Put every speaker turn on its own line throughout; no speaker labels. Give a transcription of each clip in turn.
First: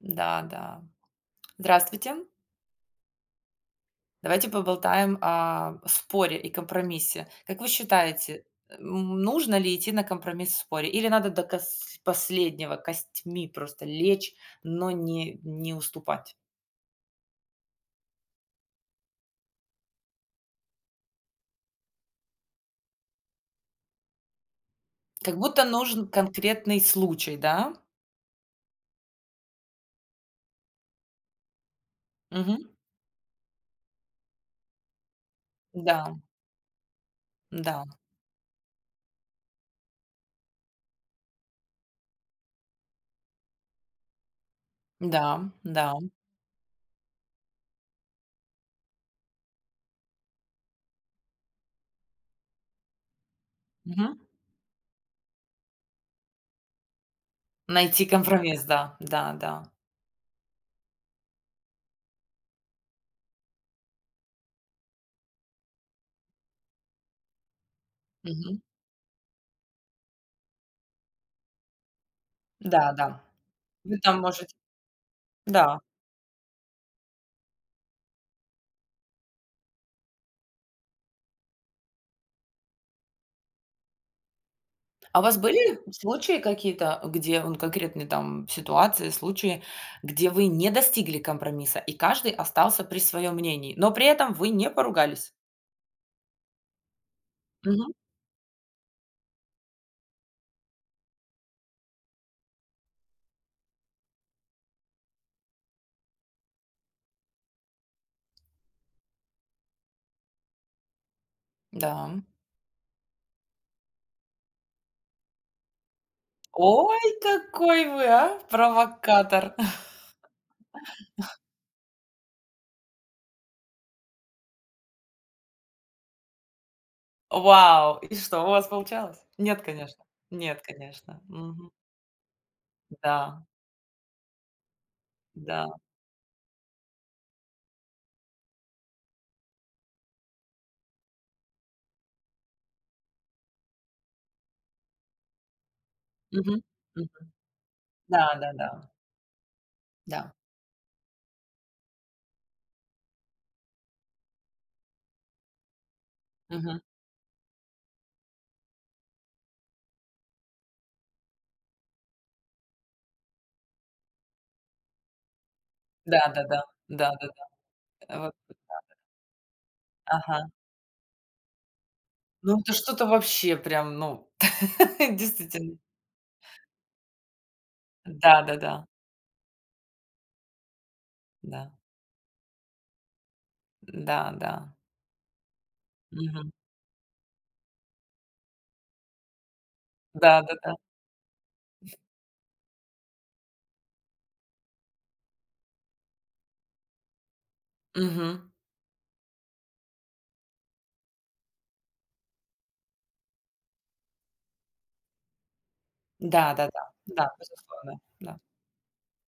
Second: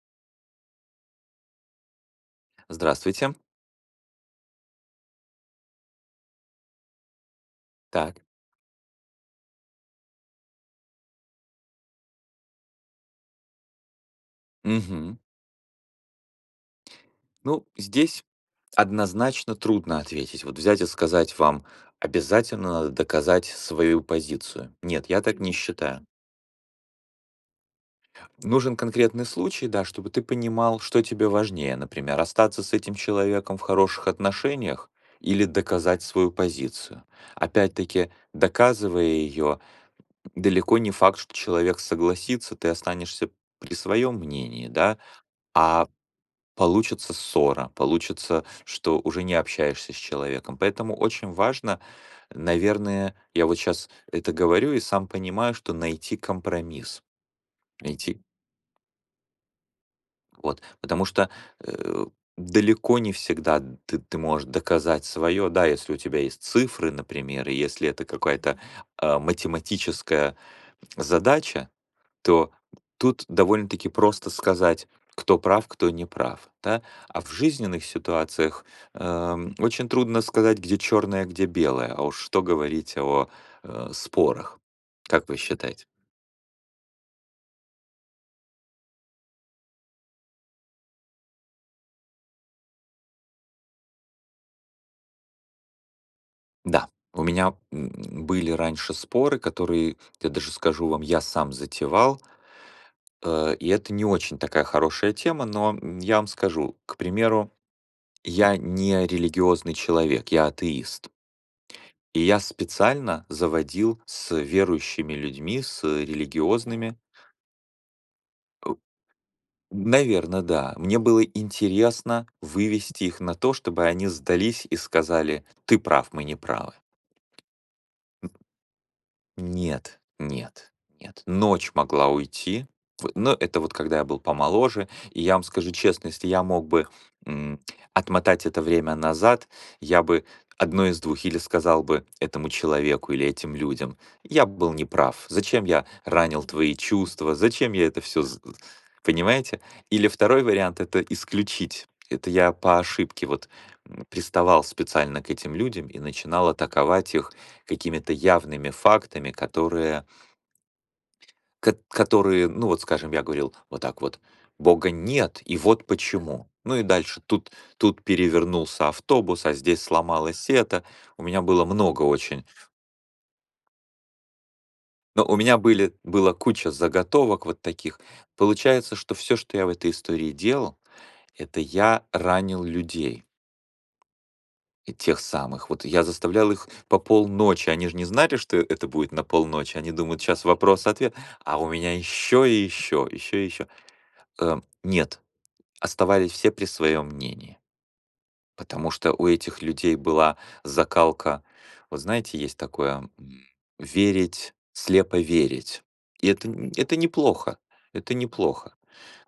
Да, да. Здравствуйте.
Здравствуйте.
Давайте поболтаем о споре и компромиссе. Как вы
Так.
считаете, э, м, нужно ли идти на компромисс в споре или надо до кос последнего костьми просто лечь, но
Мгм.
не не уступать?
Ну, здесь однозначно трудно ответить. Вот взять и сказать вам: "Обязательно надо доказать свою позицию". Нет, я
Как
так не
будто
считаю.
нужен конкретный случай, да?
Нужен конкретный случай, да, чтобы ты понимал, что тебе важнее. Например, остаться
Мгм.
с этим человеком в хороших отношениях или доказать
Да.
свою позицию.
Да.
Опять-таки, доказывая её, далеко не факт, что человек согласится, ты останешься при своём мнении, да,
Да,
а
да.
получится ссора, получится, что уже не общаешься с человеком, поэтому очень важно наверное, я вот щас
Мгм.
это говорю и сам понимаю, что найти компромисс.
Найти
Найти
компромисс, да. Да, да.
Вот, потому что, э, далеко не всегда ты ты можешь доказать своё, да, если у тебя есть цифры, например, и если это какая-то,
Мгм.
э, математическая задача, то
Да, да.
тут довольно-таки
Вы там
просто
можете
сказать, кто прав,
Да.
кто не прав, да. А в жизненных ситуациях, эм, очень трудно сказать, где чёрное, где белое, а уж что говорить о, э, спорах,
А у
как
вас
вы
были
считаете?
случаи какие-то, где, вон, конкретные, там, ситуации, случаи, где вы не достигли компромисса и каждый остался при своём мнении, но при этом вы не поругались?
Да, у меня,
Мгм.
м, были раньше споры, которые, я даже скажу вам, я сам затевал. Э, и это не очень такая хорошая тема, но я вам скажу, к примеру, я не религиозный человек. Я атеист.
Да.
И я специально заводил с верующими людьми, с религиозными
Ой, какой вы, а?
О,
Провокатор.
наверно, да. Мне было интересно вывести их на то, чтобы они сдались и сказали: "Ты прав, мы неправы".
Вау, и что, у вас получалось?
М
Нет,
Нет,
конечно, нет,
нет,
конечно,
нет.
мгм.
Ночь могла уйти, в но
Да.
это вот когда я был помоложе. И я вам скажу
Да.
честно, если я мог бы, м, отмотать это время назад, я бы одно из 2, или сказал бы этому человеку или этим людям: "Я был неправ, зачем я ранил
Мгм
твои
мгм.
чувства, зачем я это всё
Да
з э".
да да.
Понимаете? Или
Да.
2 вариант- это исключить. Это я по ошибке вот, м, приставал специально к этим людям и начинал
Мгм.
атаковать их какими-то явными фактами, которые к которые, ну, вот скажем, я говорил вот так вот: "Бога нет, и вот
Да,
почему".
да-да,
Ну и
да
дальше
да-да.
тут тут
Э, вот да,
перевернулся
э
автобус, а здесь
Ага.
сломалось это. У меня было много очень
Ну да что-то вообще прям, ну,
Но у меня
действительно.
были была куча заготовок вот таких.
Да да-да.
Получается, что всё, что я в этой истории делал, это
Да.
я ранил людей.
М-да, да.
И тех самых. Вот я
Мгм.
заставлял их по полночи, они ж не знали, что это будет на полночи, они думают: "Щас
Да-да-да.
вопрос-ответ". А у меня ещё и ещё, ещё и ещё. Эм, нет. Оставались все при своём мнении.
Мгм.
Потому что у этих людей была закалка. Вот знаете, есть такое, м, верить, слепо верить. И это нь
Да-да-да,
это
да,
неплохо,
безусловно,
это
да.
неплохо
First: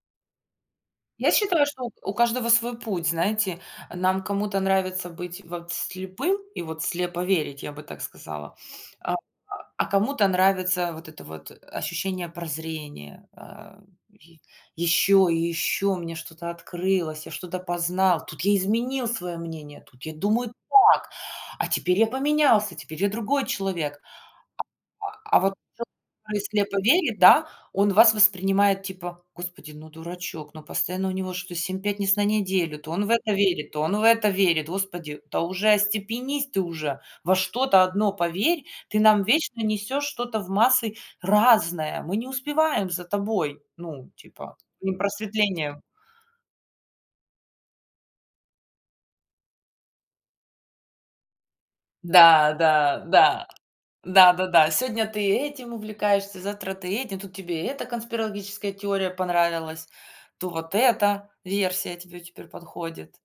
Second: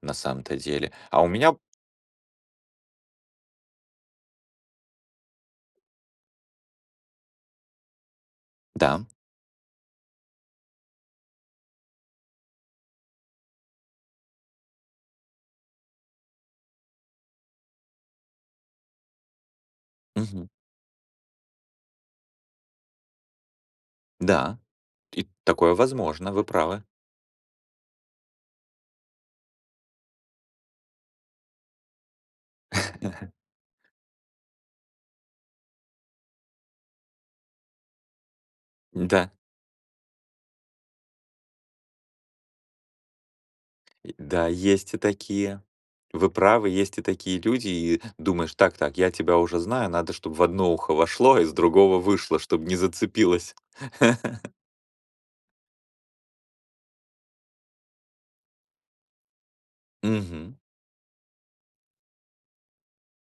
на самом-то деле. А у
Я
меня
считаю, что у у каждого свой путь, знаете. Нам кому-то нравится быть вот слепым и вот слепо верить, я бы так сказала.
Да.
А а а кому-то нравится вот это вот ощущение прозрения, э, и: "Ещё и ещё мне что-то открылось, я что-то познал. Тут я изменил своё мнение, тут я
Мгм.
думаю так, а теперь я поменялся. Теперь я другой человек".
Да, и
А, а вот ц
такое возможно,
кто и
вы
слепо
правы.
верит, да, он вас воспринимает, типа: "Господи, ну дурачок. Ну постоянно у него что-то семь пятниц на неделю: то он в это верит, то он в это верит. Господи, да уже остепенись ты уже. Во что-то одно поверь. Ты нам
М-да.
вечно несёшь что-то в массы разное. Мы не успеваем за тобой! Ну
И да,
типа, не
есть и такие.
просветлением".
Вы правы, есть и такие люди. И думаешь: "Так так, я тебя уже знаю, надо, чтоб в одно ухо вошло, из другого вышло,
Да,
чтоб не
да, да,
зацепилось".
да-да-да. Сегодня ты этим увлекаешься, завтра ты этим. Тут тебе и эта конспирологическая теория понравилась, то
Мгм.
вот эта версия тебе теперь подходит.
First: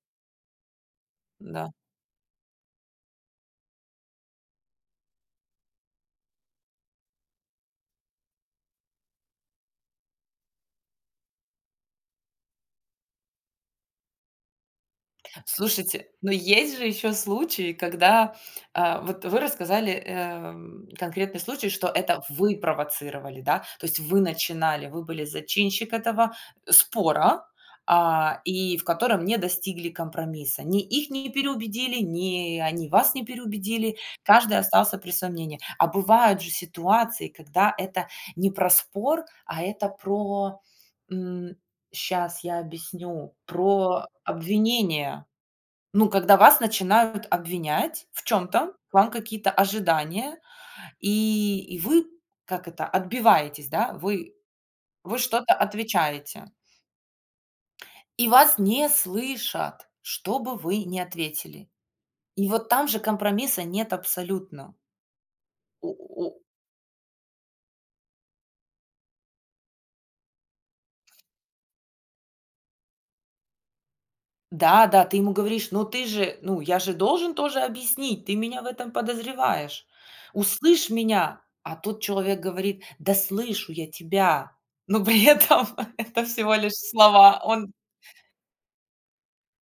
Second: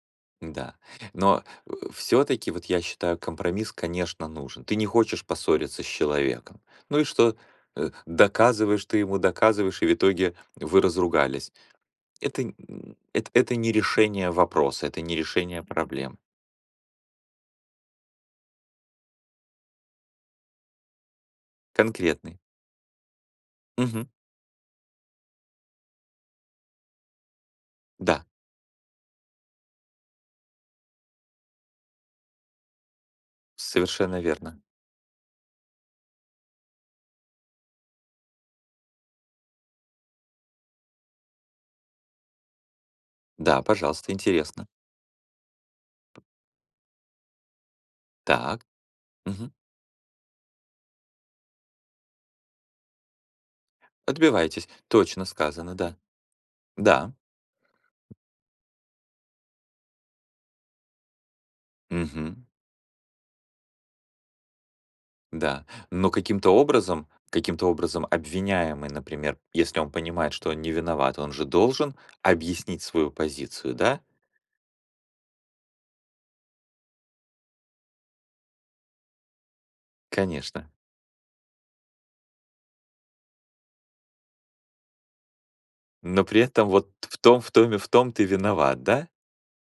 Н-да, но, э,
Да.
всё-таки, вот я считаю, компромисс, конечно, нужен. Ты не хочешь поссориться с человеком. Ну и что? Э, доказываешь ты ему, доказываешь, и в итоге вы разругались. Это нь это это не решение вопроса, это не решение
Слушайте,
проблем.
но есть же ещё случаи, когда, э, вот вы рассказали, эм, конкретный случай, что это
Конкретный.
вы провоцировали, да, то есть
Мгм.
вы начинали, вы были зачинщик этого, э, спора,
Да.
а, и в котором не достигли компромисса. Ни их не переубедили, ни они вас не переубедили.
Совершенно
Каждый
верно.
остался при своём мнении. А бывают же ситуации, когда это не про спор, а это про, м, щас я объясню,
Да,
про
пожалуйста, интересно.
обвинение. Ну, когда вас начинают обвинять в
Так,
чём-то, к вам
мгм.
какие-то ожидания, и и вы, как это, отбиваетесь, да, вы
Отбивайтесь.
вы
Точно
что-то
сказано, да.
отвечаете.
Да.
И вас не слышат, что бы вы ни ответили.
Мгм.
И вот там же компромисса нет абсолютно.
Да,
У
но
у
каким-то образом каким-то образом обвиняемый, например, если он понимает, что он не виноват, он же должен объяснить свою позицию, да?
Да, да, ты ему говоришь: "Ну ты же, ну, я же должен тоже объяснить. Ты меня в этом подозреваешь.
Конечно.
Услышь меня!" А тот человек говорит: "Да слышу я тебя". Но при этом- это
Но при
всего
этом
лишь
вот в
слова.
том, в
Он
том и в том ты виноват, да?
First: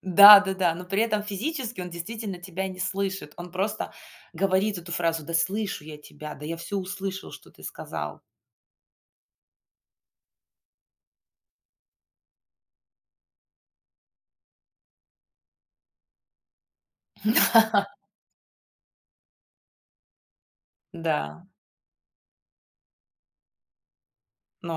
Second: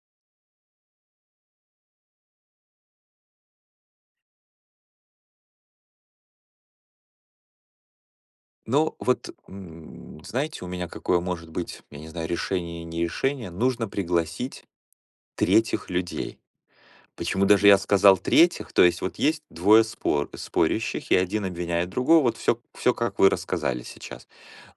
Да, да-да. Но при этом физически он действительно тебя не слышит. Он просто говорит эту фразу: "Да слышу я тебя. Да, я всё услышал, что ты сказал".
Ну, вот, м, знаете, у меня какое может быть, я не знаю, решение и не решение: нужно пригласить третьих людей. Почему даже я сказал третьих? То есть вот есть двое спор спорящих, и один
Да.
обвиняет другого, вот всё всё, как вы рассказали сейчас.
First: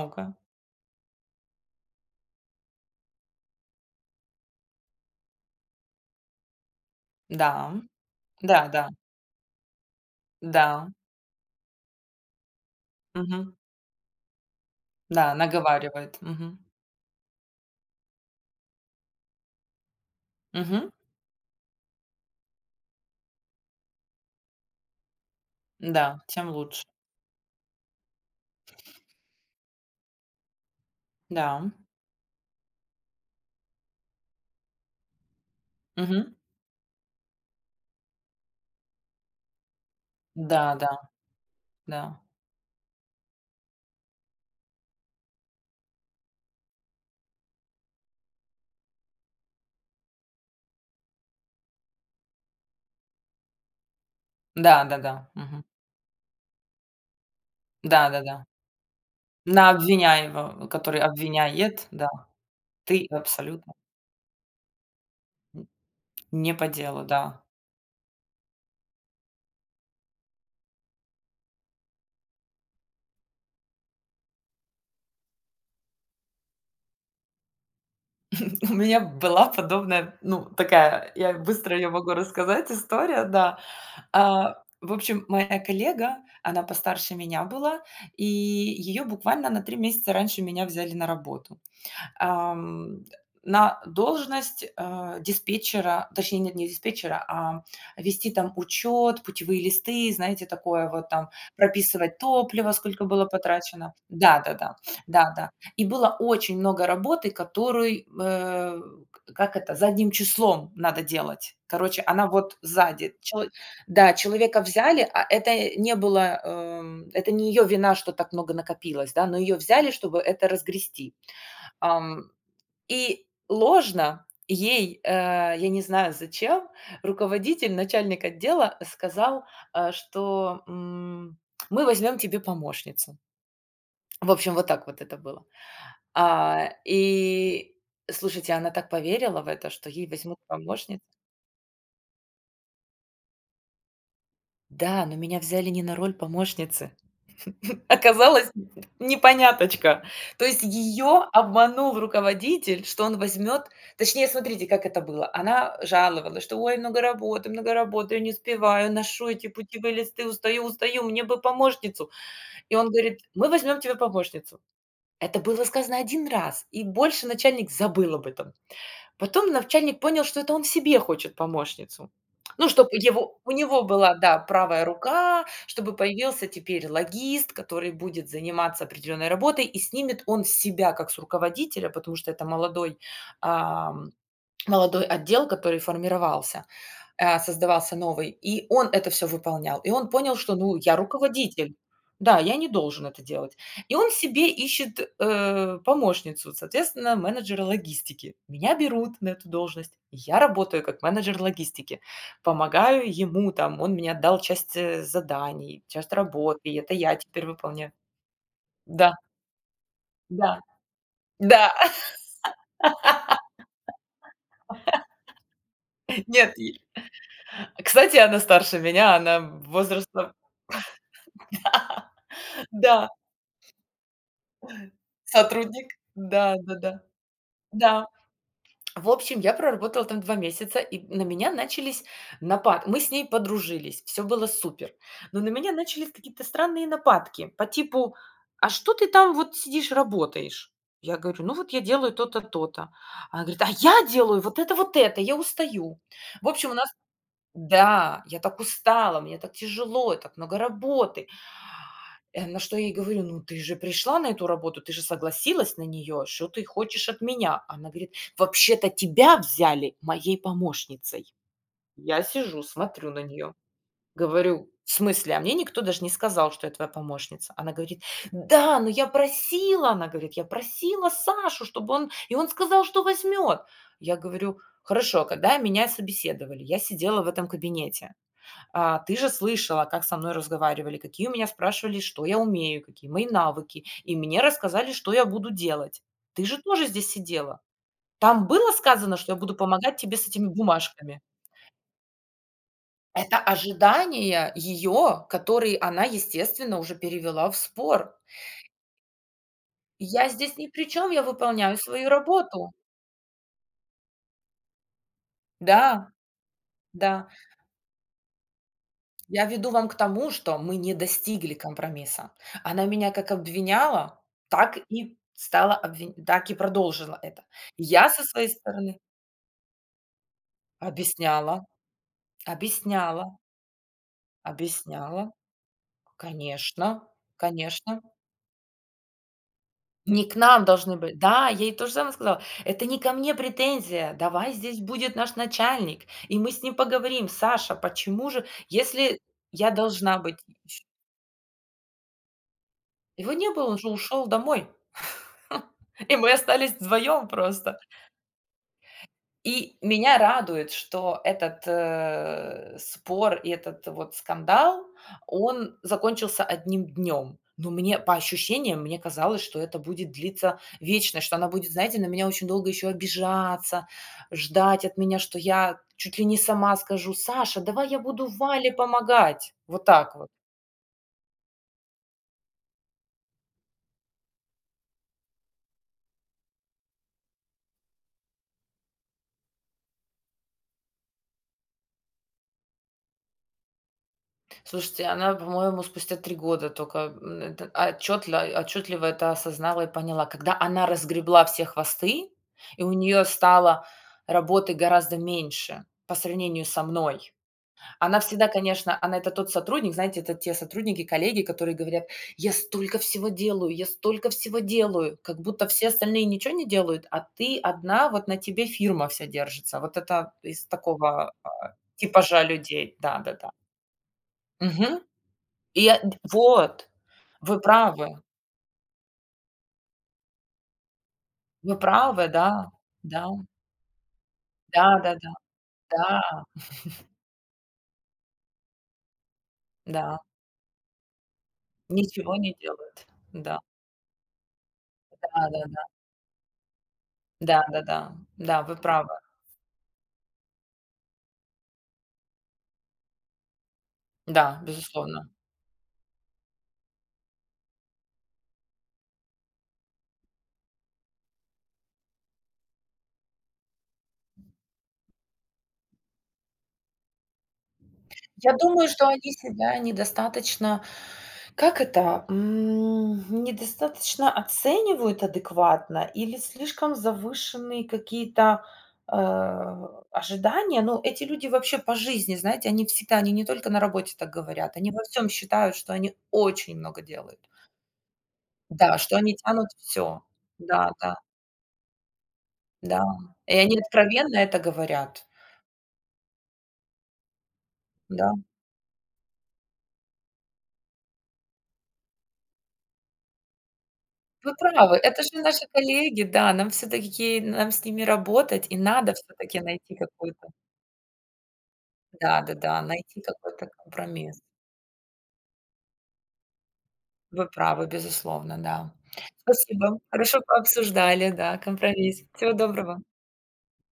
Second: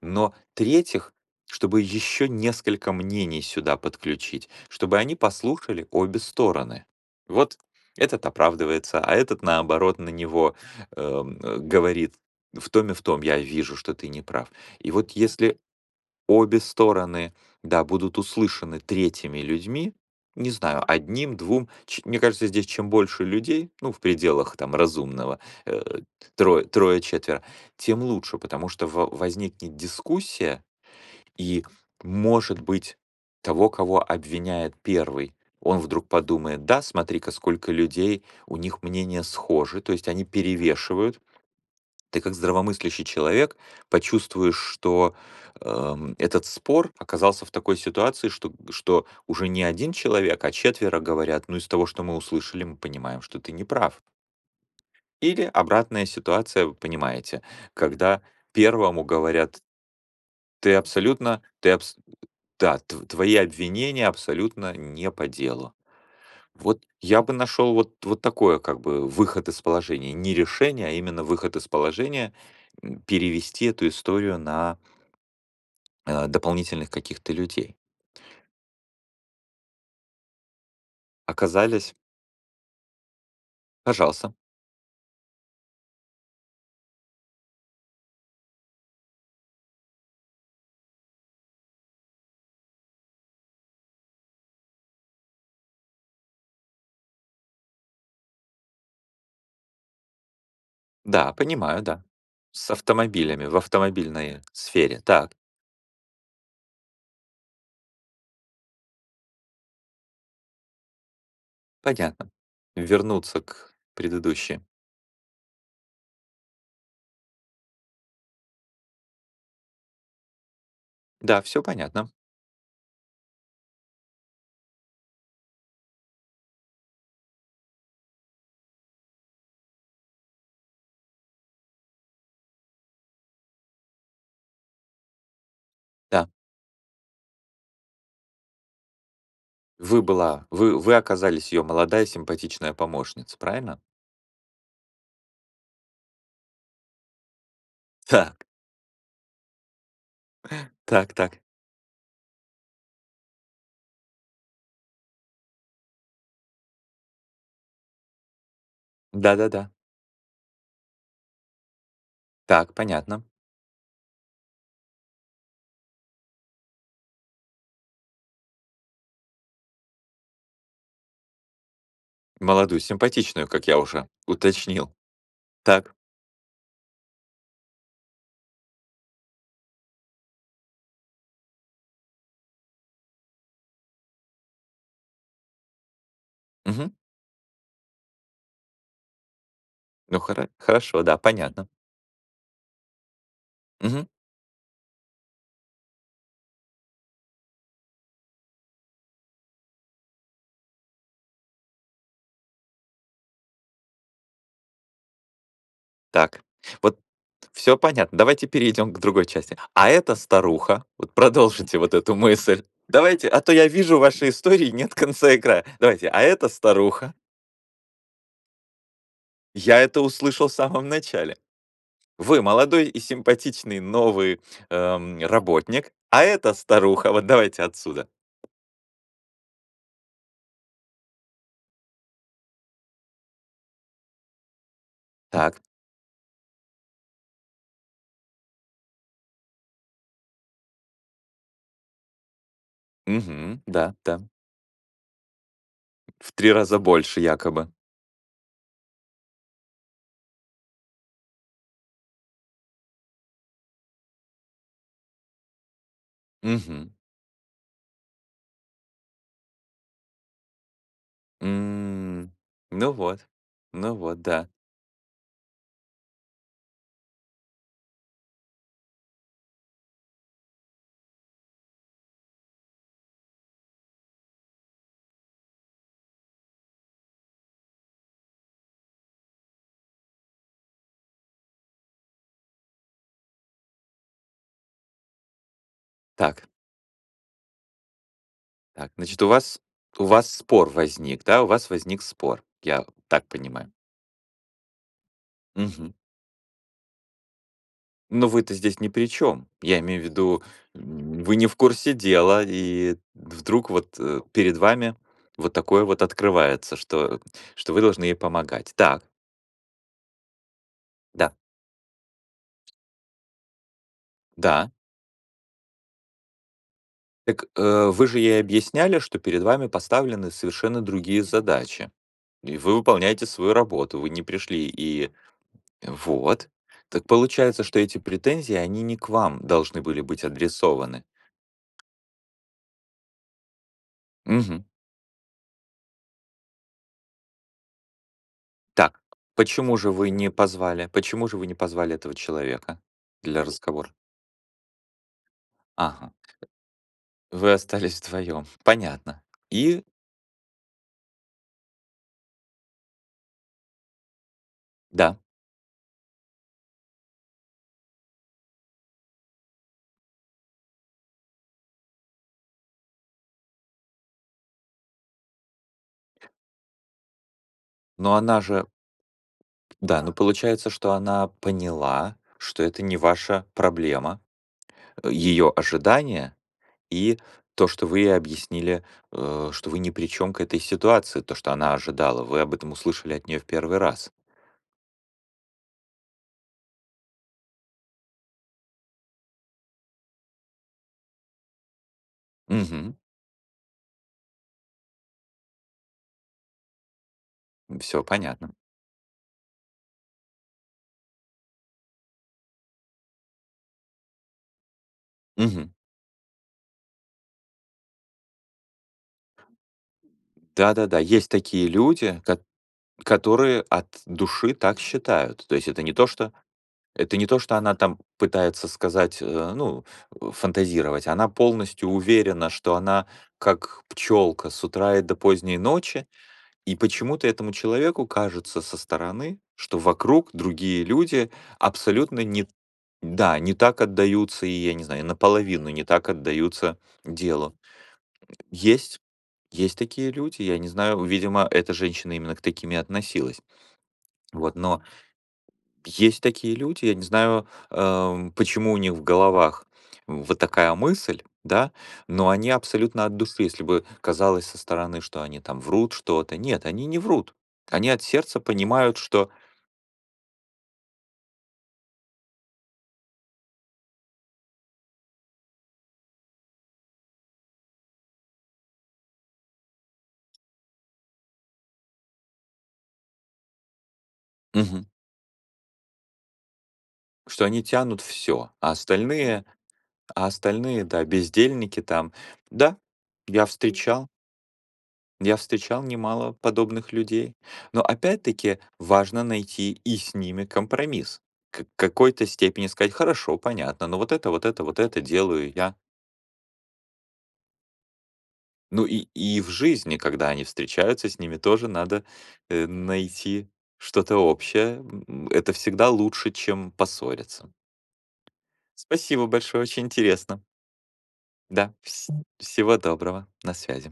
Но третьих, чтобы ещё несколько мнений сюда подключить, чтобы они послушали обе стороны. Вот,
Да, м.
этот
Да-да.
оправдывается, а этот, наоборот, на него,
Да.
эм, э, говорит: "В том и в том я
Мгм.
вижу, что ты неправ". И вот
Да,
если
наговаривает, мгм.
обе стороны, да, будут услышаны третьими людьми, не знаю,
Мгм.
1, 2 ч мне кажется, здесь чем больше людей, ну, в пределах там разумного, э, т
Да, тем
трое
лучш
трое, четверо, тем лучше. Потому что во возникнет дискуссия, и,
Да.
может быть, того, кого обвиняет 1, он вдруг
Мгм.
подумает: "Да, смотри-ка, сколько людей. У них мнения схожи, то есть они
Да, да.
перевешивают".
Да.
Ты как здравомыслящий человек почувствуешь, что, эм, этот спор оказался в такой ситуации, что что уже не 1 человек, четверо говорят, ну из того, что мы услышали, мы понимаем, что ты неправ.
Да, да-да.
Или
Мгм.
обратная ситуация, вы понимаете,
Да,
когда
да-да.
1 говорят
На обвиняемо э,
ты
который
абсолютно ты
обвиняет,
абс
да.
Да,
Ты
тв твои
абсолютно
обвинения абсолютно не по
М,
делу.
не по
Вот
делу,
я бы
да.
нашёл вот вот такое, как бы, выход из положения. Не решение, а именно выход из положения, м, перевести эту историю на э, дополнительных каких-то людей.
У меня была подобная, ну, такая, я быстро её
Оказались
могу рассказать история, да.
Пожалуйста.
А, в общем, моя коллега, она постарше меня была, и её буквально на 3 месяца раньше меня взяли на работу. Ам, на должность, а, диспетчера, точнее, нет, не диспетчера, а, вести там учёт, путевые листы, знаете, такое вот там,
Да, понимаю, да.
прописывать
С
топлива сколько было
автомобилями, в
потрачено. Да,
автомобильной
да-да.
сфере, так.
Да, да. И было очень много работы, которой, э, как это задним числом надо делать. Короче, она
Понятно.
вот сзади
Вернуться
челы
к
Да, человека
предыдущей.
взяли, а это, не было, э, м, это не её вина, что так много накопилось, да, но её взяли, чтобы это разгрести.
Да, всё понятно.
Ам, и ложно ей, э, я не знаю зачем, руководитель, начальник отдела, сказал, э, что, м: "Мы возьмём тебе помощницу". В общем, вот так вот это было.
Да.
А, и слушайте, она так поверила в это, что
Вы
ей возьмут
была вы вы
помощни
оказались её молодая симпатичная помощница, правильно?
Да, но меня взяли не на роль помощницы.
Так.
Оказалось, непоняточка. То есть
Так
её
так.
обманул руководитель, что он возьмёт, точнее, смотрите, как это было. Она жаловалась, что: "Ой, много работы, много работы, я не успеваю, ношу эти
Да-да-да.
путевые листы, устаю, устаю, мне бы помощницу".
Так,
И он говорит:
понятно.
"Мы возьмём тебе помощницу". Это было сказано 1 раз, и больше начальник забыл об этом. Потом начальник понял, что это он себе хочет помощницу. Ну,
Молодую,
чтоб его
симпатичную,
у
как я
него
уже
была, да, правая
уточнил.
рука, чтобы
Так.
появился теперь логист, который будет заниматься определенной работой и снимет он с себя как с руководителя, потому что это молодой, ам, молодой отдел, который формировался,
Мгм.
э, создавался новый, и он это всё выполнял. И он
Ну,
понял,
хоро
что, ну: "Я
хорошо, да, понятно.
руководитель. Да, я не должен это делать". И
Мгм.
он себе ищет, э, помощницу. Соответственно, менеджера логистики. Меня берут на эту должность. Я работаю как менеджер логистики. Помогаю ему, там, он мне отдал часть, э, заданий, часть
Так.
работы, это
Вот
я теперь
всё
выполняю
понятно. Давайте перейдём к
Да.
другой части. "А эта
Да,
старуха..."- вот
да.
продолжите вот эту мысль. Давайте, а то я вижу, в вашей истории нет конца и края. Давайте: "А эта
Нет и
старуха..."
Кстати, она старше меня. Она
Я это
возраста
услышал в самом начале. Вы молодой и
Да, да.
симпатичный новый, эм,
Сотрудник?
работник. "А это
Да, да-да.
старуха..."- вот давайте
Да.
отсюда.
В общем, я проработала там 2 месяца, и н на меня начались напа мы с ней подружились. Всё было супер. Но на
Так.
меня начались какие-то странные нападки. По типу: "А что ты там вот сидишь работаешь?" Я говорю: "Ну вот я делаю то-то, то-то". Она
Мгм,
говорит: "А
да,
я
да.
делаю вот это, вот это. Я устаю".
В
В
3
общем, у
раза
нас
больше якобы.
Да. "Я так устала, мне так тяжело, и так много работы". Э, на что я ей говорю: "Ну ты же пришла на эту работу. Ты же согласилась на неё. Что ты
Мгм.
хочешь от меня?" Она говорит: "Вообще-то тебя взяли моей помощницей". Я
М,
сижу,
ну
смотрю на
вот.
неё,
Ну вот, да.
говорю: "В смысле? А мне никто даже не сказал, что я твоя помощница". Она говорит: "Да, но я просила!- она говорит.- Я просила Сашу, чтобы он и он сказал, что возьмет". Я говорю: "Хорошо, когда меня собеседовали, я сидела в этом кабинете, а, ты же слышала, как со мной разговаривал: какие у меня, спрашивали, что я умею, какие мои навыки, и мне рассказали, что я буду делать. Ты
Так.
же тоже здесь сидела? Там было
Так,
сказано,
значит, у
что я буду
вас
помогать
у
тебе с
вас
этими
спор
бумажками?"
возник, да? У вас возник спор, я так
Это
понимаю.
ожидания её, которые
Мгм.
она, естественно, уже перевела в спор.
Но вы-то здесь ни при чём. Я имею в
"Я
виду,
здесь ни при чём, я
м, вы не в
выполняю
курсе
свою
дела,
работу".
и вдруг вот, э, перед вами вот такое вот
Да,
открывается, что
да.
что вы должны ей помогать. Так.
Я веду вам к тому, что мы не
Да.
достигли компромисса. Она меня как обвиняла,
Да.
так и стала обвинь так и продолжила это.
Так, э, вы
Я
же
со
ей
своей стороны
объясняли, что перед вами поставлены совершенно другие
Объясняла,
задачи. И вы выполняете
объясняла.
свою работу. Вы не пришли и
Объясняла.
Вот.
Конечно
Так получается, что эти
конечно.
претензии, они не к вам должны были быть
Не к нам должны
адресованы?
были Да, я ей то же самое сказала: "Это не ко мне претензия. Давай
Мгм.
здесь будет наш начальник и мы с ним поговорим. Саша, почему же,
Так,
если я
почему же вы
должна
не
быть". [unintelligible]
позвали почему же вы не позвали этого человека
Его
для
не было. Он же
разговора?
ушёл домой.
Ага,
И мы остались вдвоём
вы
просто.
остались вдвоём, понятно.
И
И?
меня радует, что этот, э, спор, и этот вот скандал,
Да.
он закончился одним днём. Но мне по ощущениям, мне казалось, что это будет длиться вечно, что она будет, знаете, на меня очень долго ещё обижаться, ждать от меня, что я чуть ли не сама скажу: "Саша, давай я
Но
буду
она же
Вале помогать". Вот
Да, но
так вот.
получается, что она поняла, что это не ваша проблема. Её ожидания и то, что вы ей объяснили, э, что вы ни при чём к этой ситуации, то, что она ожидала, вы об этом услышали от неё в 1 раз.
Слушайте, она, по-моему, спустя 3 года тока, м, это отчётла отчётливо это осознала и поняла. Когда она разгребла все хвосты и у
Мгм.
неё стало работы гораздо меньше по сравнению со мной.
Всё
Она всегда,
понятно.
конечно, она это тот сотрудник, знаете, это те сотрудники, коллеги, которые говорят: "Я столько всего делаю, я столько всего делаю". Как
Мгм.
будто все остальные ничего не делают, а ты одна, вот на тебе фирма вся держится. Вот это из
Да-да-да, есть
такого, а,
такие люди, кот
типажа людей, да-да-да.
которые от души так
Мгм.
считают. То есть это
И,
не
а,
то,
д
что
вот,
это не то, что
вы
она там
правы.
пытается сказать, э, ну, э, фантазировать. Она
Вы
полностью
правы,
уверена,
да,
что она
да.
как пчёлка с утра и до
Да-да-да,
поздней ночи.
да.
И почему-то этому человеку кажется со стороны, что
Да.
вокруг другие люди абсолютно
Ничего
не
не делают,
Да, не
да.
так отдаются и, я не знаю, наполовину не
Да-да-да.
так отдаются делу.
Да, да-да. Да, вы
Есть
правы.
есть такие люди, я не знаю, видимо, эта женщина именно к таким и относилась. Вот,
Да,
но
безусловно.
Есть такие люди, я не знаю, эм, почему у них в головах вот такая мысль, да, но они абсолютно от души. Если бы казалось со стороны, что они там врут что-то. Нет, они не врут. Они от сердца
Я думаю,
понимают,
что
что
они себя недостаточно, как это, м, м, недостаточно оценивают адекватно или слишком завышенные какие-то, э, ожидания. Но эти люди вообще по жизни, знаете, они всегда, они не только на работе так говорят,
Мгм.
они во всём считают, что они очень много делают.
Что они тянут всё, а
Да, что они
остальные
тянут всё.
а остальные,
Да,
да,
да.
бездельники там. Да,
Да.
я
И они
встречал
откровенно это говорят.
я встречал немало подобных людей. Но
Да.
опять-таки важно найти и с ними компромисс. К какой-то степени сказать: "Хорошо, понятно, но вот это, вот
Вы
это, вот
правы.
это-
Это же
делаю
наши
я".
коллеги, да. Нам всё-таки ки нам с ними работать. И
Ну и
надо
и в
всё-таки найти
жизни, когда они
какой-то
встречаются, с ними тоже надо,
Да,
э,
да-да. Найти
найти
какой-то
что-то
компромисс.
общее, м, м, это всегда лучше, чем
Вы
поссориться.
правы, безусловно, да.
Спасибо большое. Очень
Спасибо.
интересно.
Хорошо пообсуждали, да,
Да. Вс
компромисс. Всего
всего
доброго.
доброго. На связи.